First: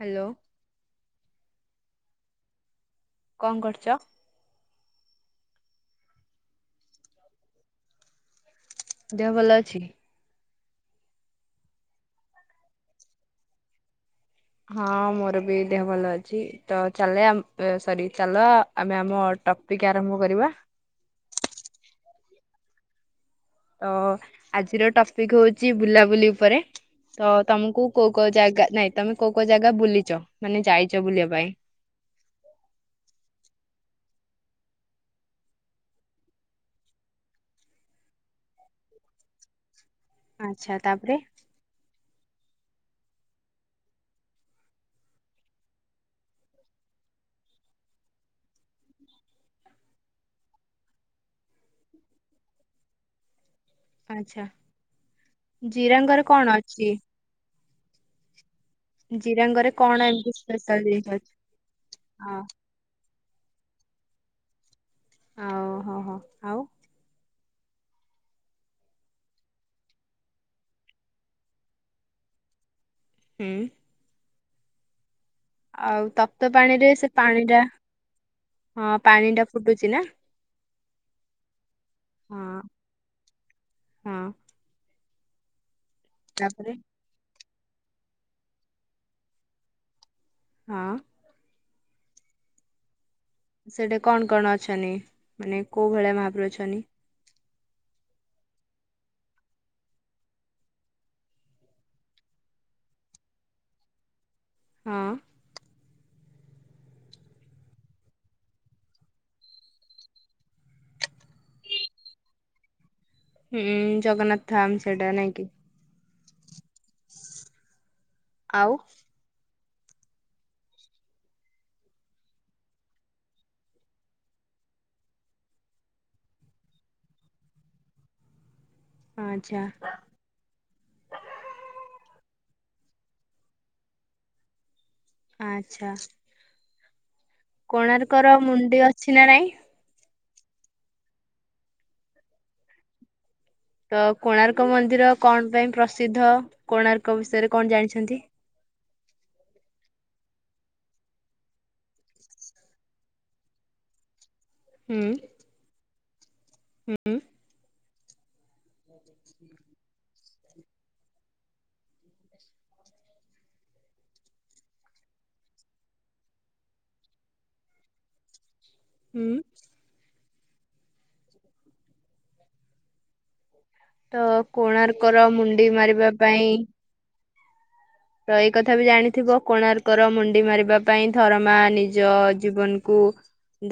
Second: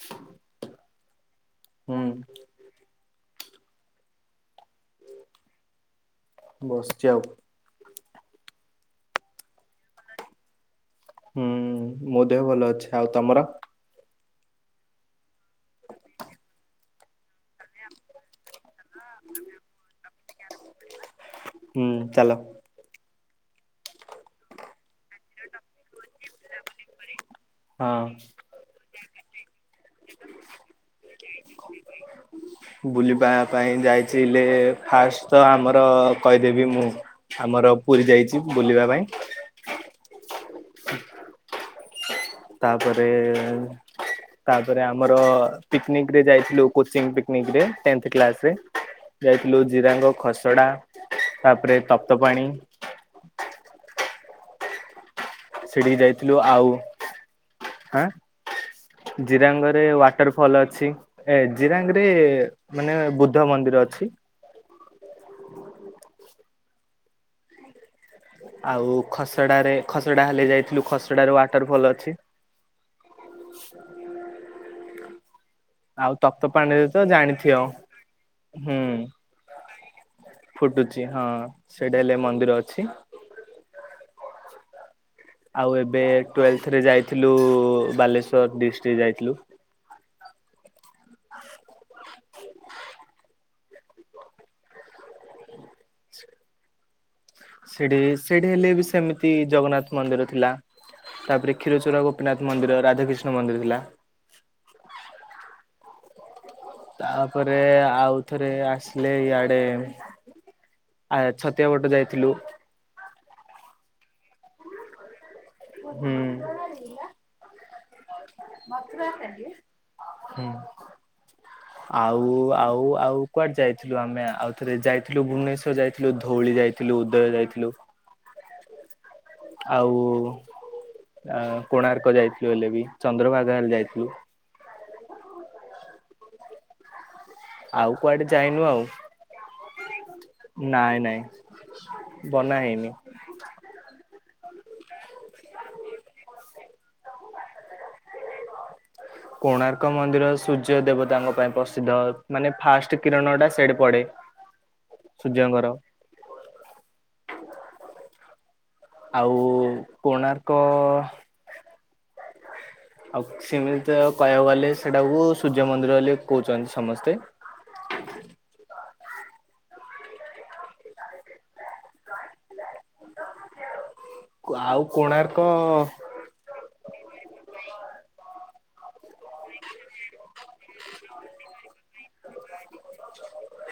Hello ହୁଁ କଣ କରୁଛ ବସିଯଉ ଦେହ ଭଲ ଅଛି ହୁଁ ମୁଁ ଦେହ ଭଲ ଅଛି ଆଉ ତମର ହଁ ମୋର ବି ଦେହ ଭଲ ଅଛି ତ ଚାଲେ ସରି ଚାଲ ଆମେ ଆମ ଟପିକ ଆରମ୍ଭ କରିବା ହୁଁ ଚାଲ ତ ଆଜିର ଟପିକ ହଉଛି ବୁଲାବୁଲି ଉପରେ ତ ତମକୁ କୋଉ କୋଉ ହଁ। ଜାଗା ନାଇଁ ତମେ କୋଉ କୋଉ ଜାଗା ବୁଲିଛ ମାନେ ଯାଇଛ ବୁଲିବା ପାଇଁ? ବୁଲିବା ପାଇଁ ଯାଇ ଫାଷ୍ଟ ତ ଆମର କହିଦେବି ମୁଁ ଆମର ପୁରୀ ଯାଇଛି ବୁଲିବା ପାଇଁ ଆଚ୍ଛା ତାପରେ ତାପରେ ତାପରେ ଆମର ପିକନିକରେ ଯାଇଥିଲୁ କୋଚିଂ ପିକନିକରେ ଟେନ୍ଥ କ୍ଲାସରେ ଯାଇଥିଲୁ ଜିରାଙ୍ଗ ଖସଡ଼ା ତାପରେ ତପ୍ତ ପାାଣି ଆଚ୍ଛା ସେଠିକି ଜିରାଙ୍ଗରେ ଯାଇଥିଲୁ କଣ ଆଉ ଅଛି? ହଁ ଜିରାଙ୍ଗରେ କଣ ଏମିତି ୱାଟର ଫଲ ସ୍ପେଶାଲ ଅଛି ଜିନିଷ ଏ ଜିରାଙ୍ଗ ରେ ହଁ ମାନେ ବୁଦ୍ଧ ମନ୍ଦିର ଅଛି ଓଉହୋ ହୋ ଆଉ ଆଉ ଖସଡାରେ ଖସଡା ହେଲେ ଯାଇଥିଲୁ ଖସଡ ୱାଟର ଫଲ ଅଛି ହୁଁ ଆଉ ତପ୍ତ ତପ୍ତପାଣିରେ ପାଣିରେ ତ ସେ ପାଣି ଜାଣିଥିବ ଟା ହୁଁ ହଁ ପାଣି ଟା ଫୁଟୁଚି ସିନା ଫୁଟୁଛି ହଁ ସେଇଟା ହେଲେ ମନ୍ଦିର ହଁ ଅଛି ହଁ ଆଉ ଏବେ ଏବେ ତାପରେ ଟୁଏଲଥରେ ଯାଇଥିଲୁ ବାଲେଶ୍ଵର ଡିଷ୍ଟ୍ରିକଟ ଯାଇଥିଲୁ ହଁ ସେଠା କଣ କଣ ଅଛନ୍ତି ମାନେ କୋଉ ଭଳିଆ ମହାପ୍ରଭୁ ଅଛନ୍ତି ସେଠି ସେଠି ହେଲେ ବି ସେମିତି ଜଗନ୍ନାଥ ମନ୍ଦିର ଥିଲା ତାପରେ କ୍ଷୀରଚୋର ଗୋପୀନାଥ ମନ୍ଦିର ରାଧାକିଷ୍ଣ ମନ୍ଦିର ଥିଲା। ହଁ। ତାପରେ ଆଉଥରେ ଆସିଲେ ଇଆଡେ ଛତିଆ ପଟ ଯାଇଥିଲୁ। ହୁଁ ଜଗନ୍ନାଥ ଥାମ ସେଇଟା ନାଇଁ କିି। ହୁଁ। [inaudible] ଆଉ ହୁଁ ଆଉ ଆଉ ଆଉ କୁଆଡେ ଯାଇଥିଲୁ ଆମେ ଆଉ ଥରେ ଯାଇଥିଲୁ ଭୁବନେଶ୍ଵର ଯାଇଥିଲୁ ଧଉଳି ଯାଇଥିଲୁ ଉଦୟ ଯାଇଥିଲୁ। ଆଚ୍ଛା ଆଉ କୋଣାର୍କ ଯାଇଛି। [inaudible] ଚନ୍ଦ୍ରଭାଗା ହେଲେ ଯାଇଥିଲୁ। ଆଚ୍ଛା। ଆଉ କୁଆଡେ କୋଣାର୍କର ଯାଇନୁ ଆଉ ମୁଣ୍ଡି ଅଛି ନା ନାଇଁ। ନାଇଁ ନାଇଁ ବନା ହେଇନି। ତ କୋଣାର୍କ ମନ୍ଦିର କଣ ପାଇଁ ପ୍ରସିଦ୍ଧ କୋଣାର୍କ ବିଷୟରେ କଣ ଜାଣିଛନ୍ତି? କୋଣାର୍କ ମନ୍ଦିର ସୂର୍ଯ୍ୟ ଦେବତାଙ୍କ ପାଇଁ ପ୍ରସିଦ୍ଧ ମାନେ ଫାଷ୍ଟ କିରଣ ଟା ସେଠି ପଡେ। ସୂର୍ଯ୍ୟଙ୍କର ହୁଁ। ଆଉ କୋଣାର୍ କଅଅ ଆଉ ସେମିତି ତ କଇବାକୁ ଗଲେ ସେଟାକୁ ସୂର୍ଯ୍ୟ ମନ୍ଦିର ବୋଲି କହୁଛନ୍ତି ସମସ୍ତେ ହୁଁ। ତ ଆଉ କୋଣାର୍କର କୋଣାର୍କ ମୁଣ୍ଡି ମାରିବା ପାଇଁ ତ ଏଇ କଥା ବି ଜାଣିଥିବ କୋଣାର୍କର ମୁଣ୍ଡି ମାରିବା ପାଇଁ ଥରମା ନିଜ ଜୀବନକୁ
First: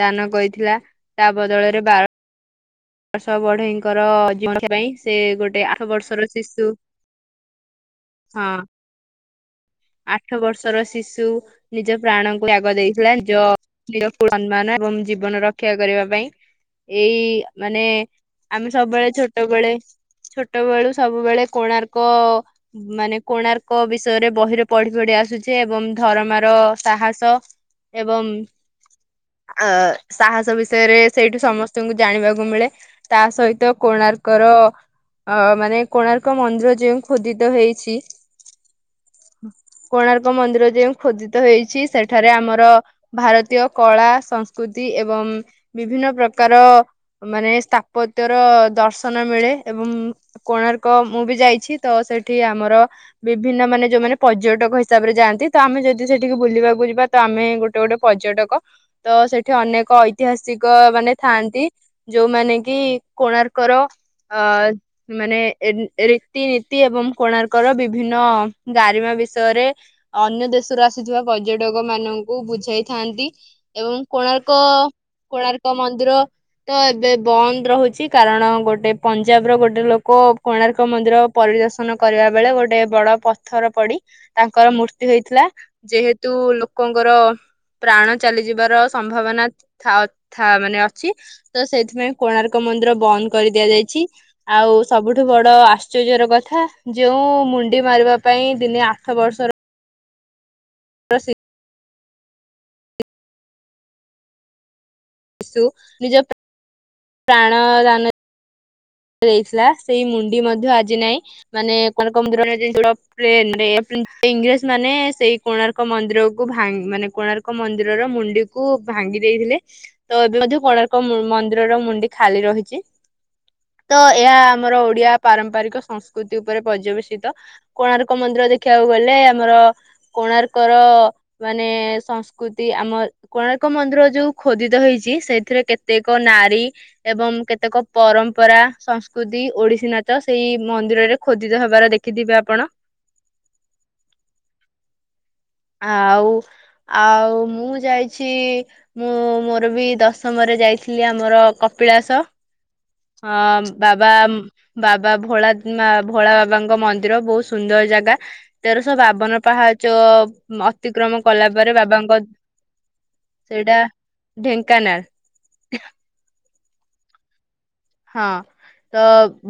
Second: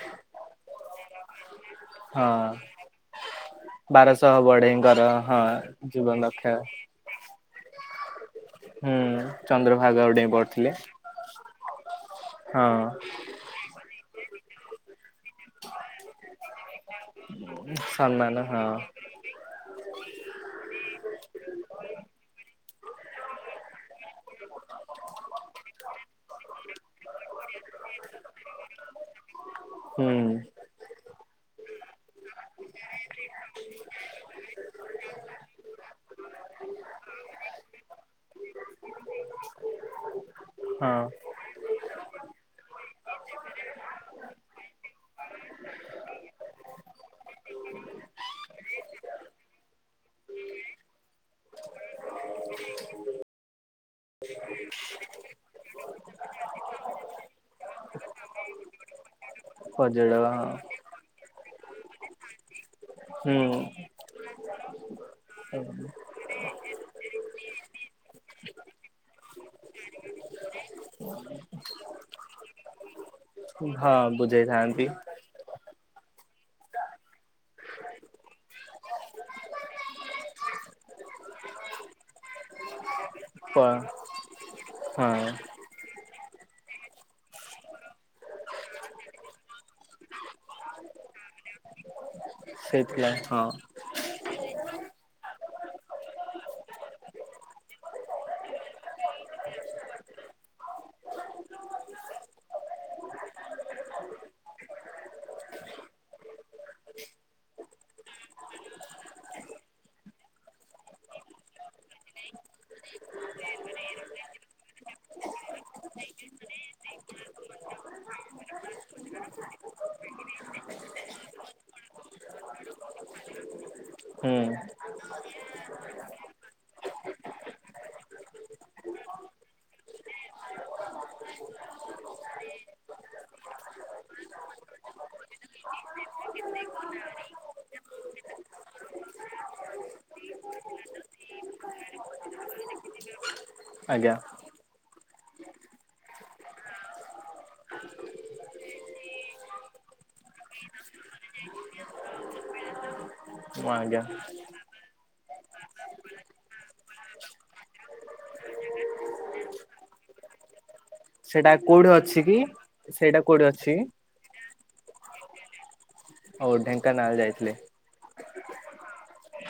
ଦାନ କରିଥିଲା ତା ବଦଳରେ ହଁ। ବଷ ବଢେଇଙ୍କର ବାରଶହ [inaudible] ପାଇଁ ବଢେଇଙ୍କର ସେ ହଁ ଗୋଟେ ଆଠ ଜୀବନ ବର୍ଷର ରକ୍ଷା ଶିଶୁ ହଁ ହୁଁ ଚନ୍ଦ୍ରଭାଗା ଗୋଟେ ଆଠ ପଢୁଥିଲେ। ବର୍ଷର ଶିଶୁ ନିଜ ପ୍ରାଣଙ୍କୁ ଟ୍ୟାଗ ହଁ ଦେଇଥିଲା [inaudible] [inaudible] ଜୀବନ ରକ୍ଷା କରିବା ପାଇଁ ଏଇ ମାନେ ସମ୍ମାନ ହଁ ଆମେ ସବୁବେଳେ ଛୋଟବେଳେ ଛୋଟ ବେଳୁ ସବୁବେଳେ କୋଣାର୍କ ମାନେ କୋଣାର୍କ ବିଷୟରେ ବହିରେ ପଢି ପଢି ଆସୁଛେ ଏବଂ ଧରମାର ସାହସ ଏବଂ ଅ ହୁଁ ସାହସ ବିଷୟରେ ସେଇଠୁ ସମସ୍ତ ତଙ୍କୁ ଜାଣିବାକୁ କୁମଳେ ତା ସହିତ କୋଣାର୍କର ଅ ମାନେ କୋଣାର୍କ ମନ୍ଦିର ଯଉ ଖୋଦିତ ହେଇଛି କୋଣାର୍କ ମନ୍ଦିର ଯୋଉ ହଁ ଖୋଦିତ ହେଇଛି ସେଠାରେ ଆମର ଭାରତୀୟ କଳା ସଂସ୍କୃତି ଏବଂ ବିଭିନ୍ନ ପ୍ରକାର ମାନେ ସ୍ଥାପତ୍ୟର ଦର୍ଶନ ମିଳେ ଏବଂ କୋଣାର୍କ ମୁଁ ବି ଯାଇଛି ତ ସେଠି ଆମର ବିଭିନ୍ନ ମାନେ ଯୋଉମାନେ ପର୍ଯ୍ୟଟକ ହିସାବରେ ଯାଆନ୍ତି ତ ଆମେ ଯଦି ସେଠିକି ବୁଲିବାକୁ ଯିବା ତ ଆମେ ଗୋଟେ ଗୋଟେ ପର୍ଯ୍ୟଟକ ତ ସେଠି ଏଠି ଅନେକ ପର୍ଯ୍ୟଟକ ହଁ ଐତିହାସିକ ମାନେ ଥାଆନ୍ତି। ଯୋଉମାନେ କି କୋଣାର୍କ ର ଆ ମାନେ ରୀତି ନୀତି ଏବଂ କୋଣାର୍କର ବିଭିନ୍ନ ଗାରିମା ବିଷୟରେ ଅନ୍ୟ ଦେଶରୁ ଆସିଥିବା ପର୍ଯ୍ୟଟକ ମାନଙ୍କୁ ବୁଝାଇଥାନ୍ତି। ହୁଁ ଏବଂ ହଁ କୋଣାର୍କ ବୁଝେଇଥାନ୍ତି କୋଣାର୍କ ମନ୍ଦିର କ୍ଷୁଦ୍ର ତ ଏବେ ବନ୍ଦ ରହୁଛି କାରଣ ଗୋଟେ ପଞ୍ଜାବର ଗୋଟେ ଲୋକ କୋଣାର୍କ ମନ୍ଦିର ପରିଦର୍ଶନ କରିବା ବେଳେ ଗୋଟେ ବଡ଼ ପ ପଥର ପଡି ତାଙ୍କର ମୃତ୍ୟୁ ହଁ ହେଇଥିଲା ଯେହତୁ ତୁ ଲୋକଙ୍କର ପ୍ରାଣ ଚାଲିଯିବାର ସମ୍ଭାବନା ଥା ମାନେ ଅଛି। ତ ସେଇଥିପାଇଁ କୋଣାର୍କ ମନ୍ଦିର ସେଇଥିଲାଗି ବନ୍ଦ ହଁ କରିଦିଆଯାଇଛି ଆଉ ସବୁଠୁ ବଡ ଆଶ୍ଚର୍ଯ୍ୟର କଥା ଯୋଉ ମୁଣ୍ଡି ମାରିବା ପାଇଁ ଦିନେ ଆଠ ବର୍ଷର ପ୍ରସି [unintelligible] ଦେଇଥିଲା ସେଇ ମୁଣ୍ଡି ମଧ୍ୟ ଆଜି ନାଇଁ ମାନେ କୋଣାର୍କ ମନ୍ଦିର ଇଂରେଜ ମାନେ ସେଇ କୋଣାର୍କ ମନ୍ଦିରକୁ ମାନେ କୋଣାର୍କ ମନ୍ଦିରର ମୁଣ୍ଡିକୁ ଭାଙ୍ଗି ଦେଇଥିଲେ ତ ଏବେ ମଧ୍ୟ କୋଣାର୍କ ମନ୍ଦିରର ମୁଣ୍ଡି ଖାଲି ରହିଛି। ତ ଏହା ହୁଁ ଆମର ଓଡିଆ ପାରମ୍ପରିକ ସଂସ୍କୃତି ଉପରେ ପର୍ଯ୍ୟବେସିତ କୋଣାର୍କ ମନ୍ଦିର ଦେଖିବାକୁ ଗଲେ ଆମର କୋଣାର୍କର ମାନେ ସଂସ୍କୃତି ଆମ କୋଣାର୍କ ମନ୍ଦିର ଯୋଉ ଖୋଦିତ ହେଇଛି ସେଥିରେ କେତେକ ନାରୀ ଏବଂ କେତେକ ପରମ୍ ପରମ୍ପରା ସଂସ୍କୃତି ଓଡିଶୀ ନାଚ ସେଇ ମନ୍ଦିରରେ ଖୋଦିତ ହେବାର ଦେଖିଥିବେ ଆପଣ। ଆଜ୍ଞା। ଆଉ ଆଉ ମୁଁ ଯାଇଛି ମୁଁ ମୋର ବି ଦଶମରେ ଯାଇଥିଲି ଆମର କପିଳାସ। ହଁ ମୁଁ ଆଜ୍ଞା ବାବା ବା ବା ଭୋଳା ଭୋଳା ବାବାଙ୍କ ମନ୍ଦିର ବହୁତ ସୁନ୍ଦର ଜାଗା ତେରଶହ ବାବନ ପାହାଚ ଅତିକ୍ରମ କଲା ସେଇଟା ପରେ କୋଉଠି ବାବାଙ୍କ ଅଛି କି? କୋଉଠି ଅଛି ସେଇଟା କି ଢେଙ୍କାନାଳ। [inaudible] ହଉ ଢେଙ୍କାନାଳ ଯାଇଥିଲେ। ହଁ ତ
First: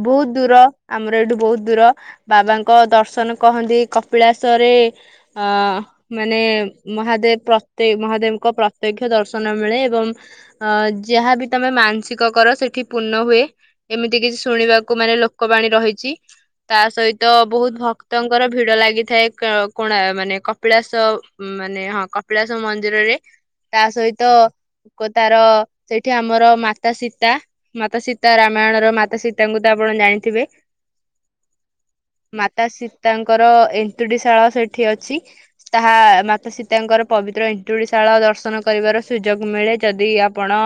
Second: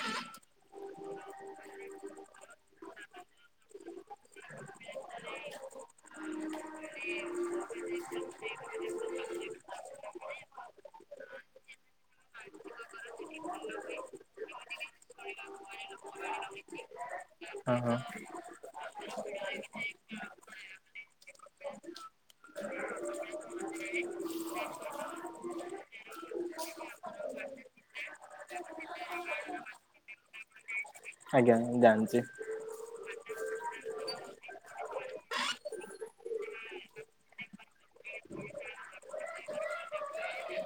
ବହୁତ ଦୂର ଆମର ଏଇଠୁ ବହୁତ ଦୂର ବାବାଙ୍କ ଦର୍ଶନ କହନ୍ତି। କପିଳାସରେ ଅ ମାନେ ମହାଦେବ ପ୍ରତ୍ୟ ମହାଦେବଙ୍କ ପ୍ରତ୍ୟକ୍ଷ ଦର୍ଶନ ମିଳେ ଏବଂ ଅ ଯାହାବି ତମେ ମାନସିକ କର ସେଠି ପୂର୍ଣ୍ଣ ହୁଏ। ଏମିତି କିଛି ଶୁଣିବାକୁ ମାନେ ଲୋକବାଣୀ ରହିଛି ତା ସହିତ ବହୁତ ହଁ ହଁ ଭକ୍ତଙ୍କର ଭିଡ ଲାଗିଥାଏ କୋଣା ମାନେ କପିଳାସ ମାନେ ହଁ କପିଳାସ ମନ୍ଦିରରେ ତା ସହିତ ତାର ସେଇଠି ଆମର ମାତା ସୀତା ମାତା ସୀତା ରାମାୟଣର ମାତା ସୀତାଙ୍କୁ ତ ଆପଣ ଜାଣିଥିବେ। ଆଜ୍ଞା ଜାଣିଛି। ତାଙ୍କର ଏନ୍ତୁଡିଶାଳ ସେଠି ଅଛି। ତାହା ମାତା ସୀତାଙ୍କର ପବିତ୍ର ଏନ୍ତୁଡିଶାଳ ଦର୍ଶନ କରିବାର ସୁଯୋଗ ମିଳେ। ଯଦି ଆପଣ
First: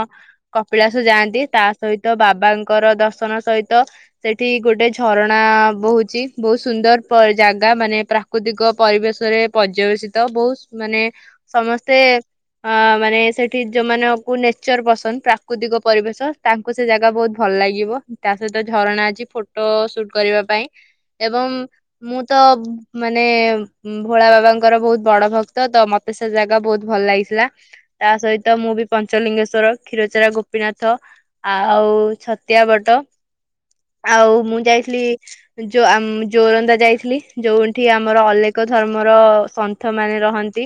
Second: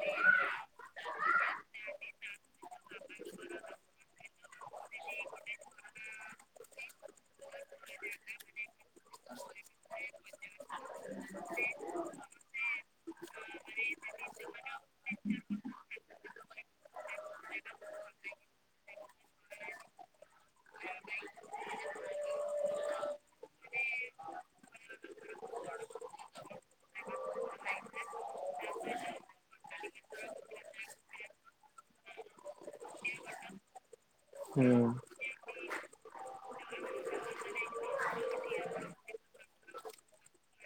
କପିଳାସ ଯାଆନ୍ତି ତା ସହିତ ବାବାଙ୍କର ଦର୍ଶନ ସହିତ ସେଠି ଗୋଟେ ଝରଣା ବହୁଛି। ବହୁତ ସୁନ୍ଦର ପର୍-ଜାଗା ମାନେ ପ୍ରାକୃତିକ ପରିବେଶରେ ପର୍ଯ୍ୟବେସିତ। ବହୁତ ମାନେ ସମସ୍ତେ ଅ-ମାନେ ସେଠି ଯୋଉମାନଙ୍କୁ ନେଚର ପସନ୍ଦ ପ୍ରାକୃତିକ ପରିବେଶ ତାକୁ ସେ ଜାଗା ବହୁତ ଭଲ ଲାଗିବ। ତା ସହିତ ଝରଣା ଅଛି ଫଟୋ ସୁଟ କରିବା ପାଇଁ ଏବଂ ମୁଁ ତ ମାନେ ଭୋଳା ବାବାଙ୍କର ବହୁତ ବଡ ଭକ୍ତ ତ ମତେ ସେ ଜାଗା ବହୁତ ଭଲ ଲାଗିଥିଲା। ତା ସହିତ ମୁଁ ବି ପଞ୍ଚଲିଙ୍ଗେଶ୍ୱର କ୍ଷୀରଚୋରା ଗୋପୀନାଥ ଆଉ ଛତିଆ ବଟ। ଆଉ ମୁଁ ହୁଁ ଯାଇଥିଲି ଯଓ-ଆମ୍-ଜୋରନ୍ଦା ଯାଇଥିଲି ଯୋଉଁଠି ଆମର ଅଲେଖ ଧର୍ମର ସନ୍ଥ ମାନେ ରହନ୍ତି।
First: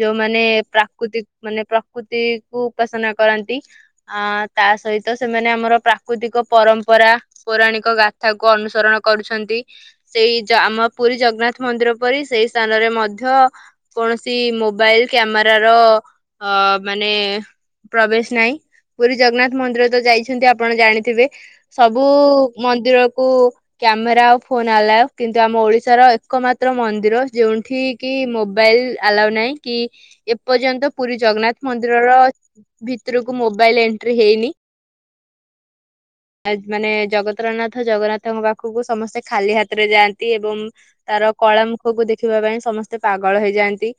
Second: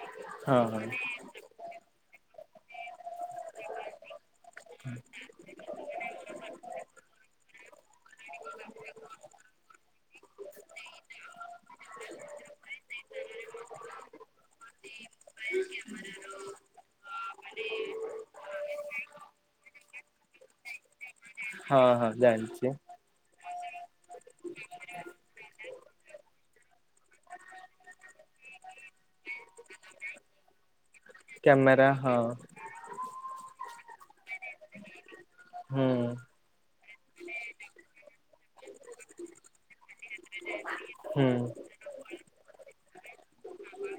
ଯୋଉମାନେ ହଁ ହଁ ପ୍ରାକୃତିକ୍ ମାନେ ପ୍ରକ୍ ପ୍ରକୃତିକୁ ଉପାସନା କରନ୍ତି ଆ ତା ସହି ତ ସେମାନେ ଆମର ପ୍ରାକୃତିକ ପରମ୍ପରା ପୌରାଣିକ ଗାଥାକୁ ଅନୁସରଣ କରୁଛନ୍ତି। ସେଇ ଜ-ଆମ ପୁରୀ ଜଗନ୍ନାଥ ମନ୍ଦିର ପରି ସେଇ ସ୍ଥାନରେ ମଧ୍ୟ କୌଣସି ମୋବାଇଲ କ୍ୟାମେରାର ଅ-ମାନେ ପ୍ରବେଶ ନାହିଁ। ପୁରୀ ଜଗନ୍ନାଥ ମନ୍ଦିର ତ ଯାଇଛନ୍ତି ଆପଣ ଜାଣିଥିବେ। ହଁ ସବୁ ହଁ ଜାଣିଛି ମନ୍ଦିରକୁ କ୍ୟାମେରା ଆଉ ଫୋନ ଆଲାଓ। କିନ୍ତୁ ଆମ ଓଡିଶାର ଏକମାତ୍ର ମନ୍ଦିର ଯେଉଁଠି କି ମୋବାଇଲ ଆଲାଓ ନାହିଁ। କି ଏପର୍ଯ୍ୟନ୍ତ ପୁରୀ ଜଗନ୍ନାଥ କ୍ୟାମେରା ମନ୍ଦିରର ହଁ ଭିତ୍ ଭିତୁର୍ କୁ ମୋବାଇଲ ଏଣ୍ଟ୍ରି ହେଇନି। ହୁଁ। ଆ-ଜ୍ ମାନେ ଜଗତର ନାଥ ଜଗନ୍ନାଥଙ୍କ ପାଖକୁ ସମସ୍ତେ ଖାଲି ହାତରେ ଯାଆନ୍ତି ଏବଂ ତାର ହୁଁ କଳା ମୁୁଖକୁ ଦେଖିବା ପାଇଁ ସମସ୍ତେ ପାଗଳ ହେଇଯାଆନ୍ତି।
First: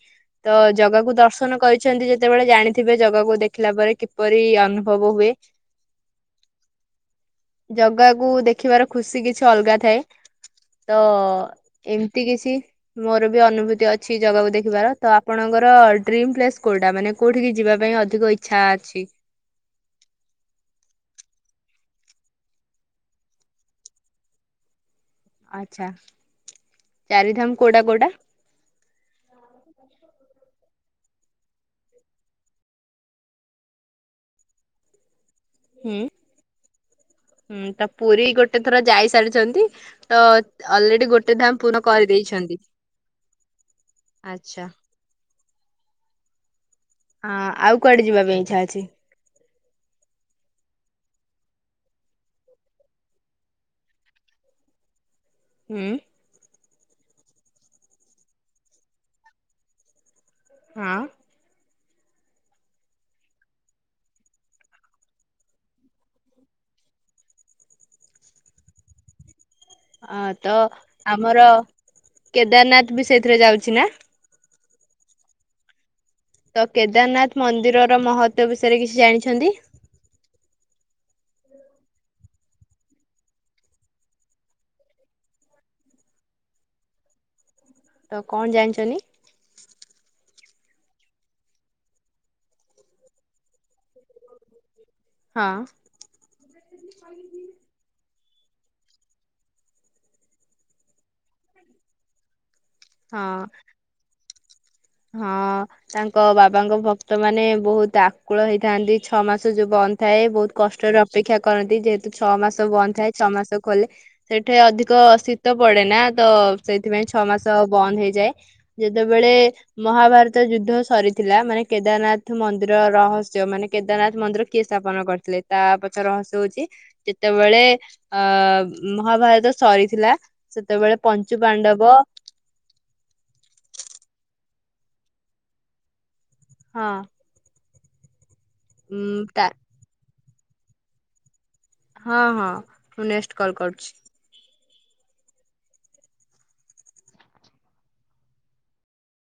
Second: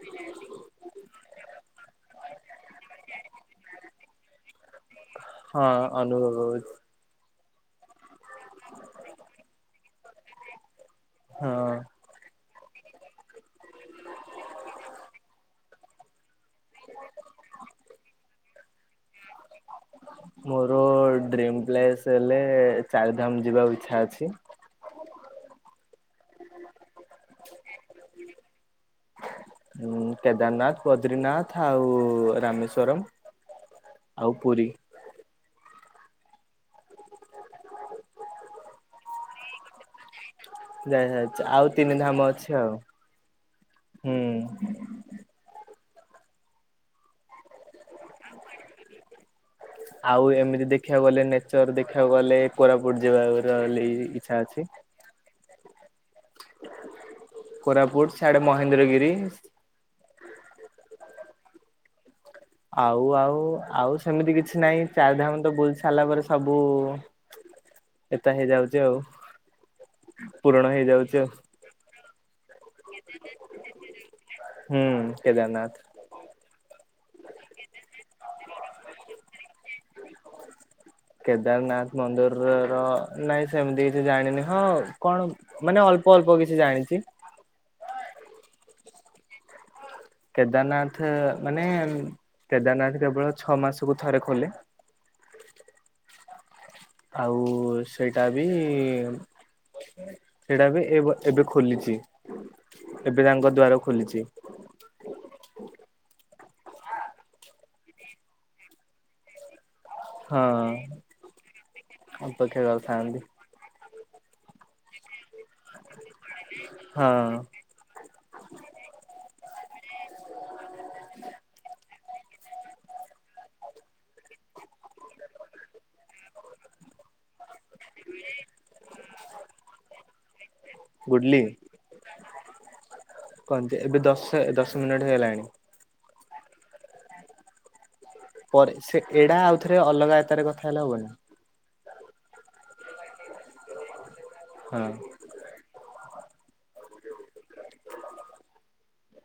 ତ ଜଗାକୁ ଦର୍ଶନ କରିଛନ୍ତି ଯେତେବେଳେ ଜାଣିଥିବେ ଜଗାକୁ ଦେଖିଲା ପରେ କିପରି ଅନୁଭବ ହୁଏ? ହଁ ଅନୁଭବ ହୋ ଜଗାକୁ ଦେଖିବାର ଖୁସି କିଛି ଅଲଗା ଥାଏ। ତ ହଁ। ଏମିତି କିଛି ମୋର ବି ଅନୁଭୂତି ଅଛି ଜଗାକୁ ଦେଖିବାର। ତ ଆପଣଙ୍କର ଡ୍ରିମ ପ୍ଲେସ୍ କୋଉଟା? ମାନେ କୋଉଠିିକି ଯିବା ପାଇଁ ଅଧିକ ଇଛା ଅଛି? ର ଡ୍ରିମ ପ୍ଲେସ୍ ହେଲେ ଚାରିଧାମ ଯିବାକୁ ଇଚ୍ଛା ଅଛି। ଆଛା। ଚାରିଧାମ କୋଉଟା କୋଉଟା? ଉଁ କେଦାରନାଥ। ବଦ୍ରିନାଥ ଆଉ ରାମେଶ୍ଵରମ ଆଉ ପୁରୀ। ହୁଁ। ହୁଁ ତ ପୁରୀ ଗୋଟେ ଥର ଯାଇସାରିଚନ୍ତି। ତ ଯାଇ ଅଲରେଡି ଗୋଟେ ଧାମ ଆଉ ପୂନ ତିନି ଧାମ ଅଛି କରିଦେଇଛନ୍ତି। ଆଉ ହୁଁ। ଆଚ୍ଛା। ହଁ ଆଉ କୁଆଡେ ଯିବା ପାଇଁ ଇଛା ଅଛି? ଆଉ ଏମିତି ଦେଖିବାକୁ ଗଲେ ନେଚର ଦେଖିବାକୁ ଗଲେ କୋରାପୁଟ ଯିବା-ଅ-ର-ଲି ଇଛା ଅଛି। ହୁଁ। କୋରାପୁଟ ସିଆଡେ ମହେନ୍ଦ୍ରଗିରି ହଁ। ଆଉ ଆଉ ଆଉ ସେମିତି କିଛି ନାହିଁ ଚାରିଧାମ ତ ବୁଲି ସାରିଲା ପରେ ସବୁ ଏତା ହେଇଯାଉଚି ଆଉ। ହଁ ତ ପୂରଣ ହେଇଯାଉଛି ଆଉ। ଆମର କେଦାରନାଥ ବି ସେଇଥିରେ ଯାଉଚି ନା? ହୁଁ କେଦାରନାଥ। ତ କେଦାରନାଥ ମନ୍ଦିରର ମହତ୍ତ୍ୱ ବିଷୟରେ କିଛି ଜାଣିଛନ୍ତି? କେଦାରନାଥ ମନ୍ଦିର ର ନାଇଁ ସେମିତି କିଛି ଜାଣିନି ହଁ କଣ ମାନେ ଅଳ୍ପ ଅଳ୍ପ କିଛି ଜାଣିଚି। ତ କଣ ଜାଣିଚନ୍ତି? କେଦାରନାଥ ମାନେ କେଦାରନାଥ କେବଳ ଛଅ ମାସକୁ ଥରେ ଖୋଲେ। ହଁ। ଆଉ ସେଇ ଟା ବି ସେଟାବି ଏବ ଏବେ ଖୋଲିଚି। ଏବେ ହଁ ତାଙ୍କ ଦ୍ଵାର ଖୋଲିଚି। ହଁ ତାଙ୍କ ବାବାଙ୍କ ଭକ୍ତ ମାନେ ବହୁତ ଆକୁଳ ହେଇଥାନ୍ତି ଛଅ ମାସ ଯୁବ ଥାଏ ହଁ। ବହୁତ କଷ୍ଟରେ ଅପେକ୍ଷା କରନ୍ତି ଯେହେତୁ ଛଅ ଅପେକ୍ଷା ମାସ ବନ୍ଦ ଥାଏ କରିଥାନ୍ତି ଛଅ ମାସ ଖୋ ଲେ ସେଠା କେ ଅଧିକ ଶୀ ତ ପଡେ ନା ତ ସେଇଥିପାଇଁ ହଁ ଛଅ ମାସ ବନ୍ଦ ହେଇଯାଏ। ଯେତେବେଳେ ମହାଭାରତ ଯୁଦ୍ଧ ସରିଥିଲା ମାନେ କେଦାରନାଥ ମନ୍ଦିର ରହସ୍ୟ ମାନେ କେଦାରନାଥ ମନ୍ଦିର କିଏ ସ୍ଥାପନ କରିଥିଲେ ତା ପଛ ରହସ୍ୟ ହଉଚି ଯେତେବେଳେ ଅ ମହାଭାରତ ସରିଥିଲା। ସେତେବେଳେ ପଞ୍ଚୁ ଗୁଡଲି ପାଣ୍ଡବ କହନ୍ତି ଏବେ ଦଶ ଦଶ ଦଶ ମିନିଟ ହେଇଗଲାଣି। ହଁ। ପରେ ଉଁ ସେ ଏଇଟା ତା ଆଉ ଥରେ ଅଲଗା ରେ କଥା ହେଲା ହବନା? ହଁ ହଁ ମୁଁ ନେକ୍ସଟ କଲ୍ କରୁଛି। ହଁ।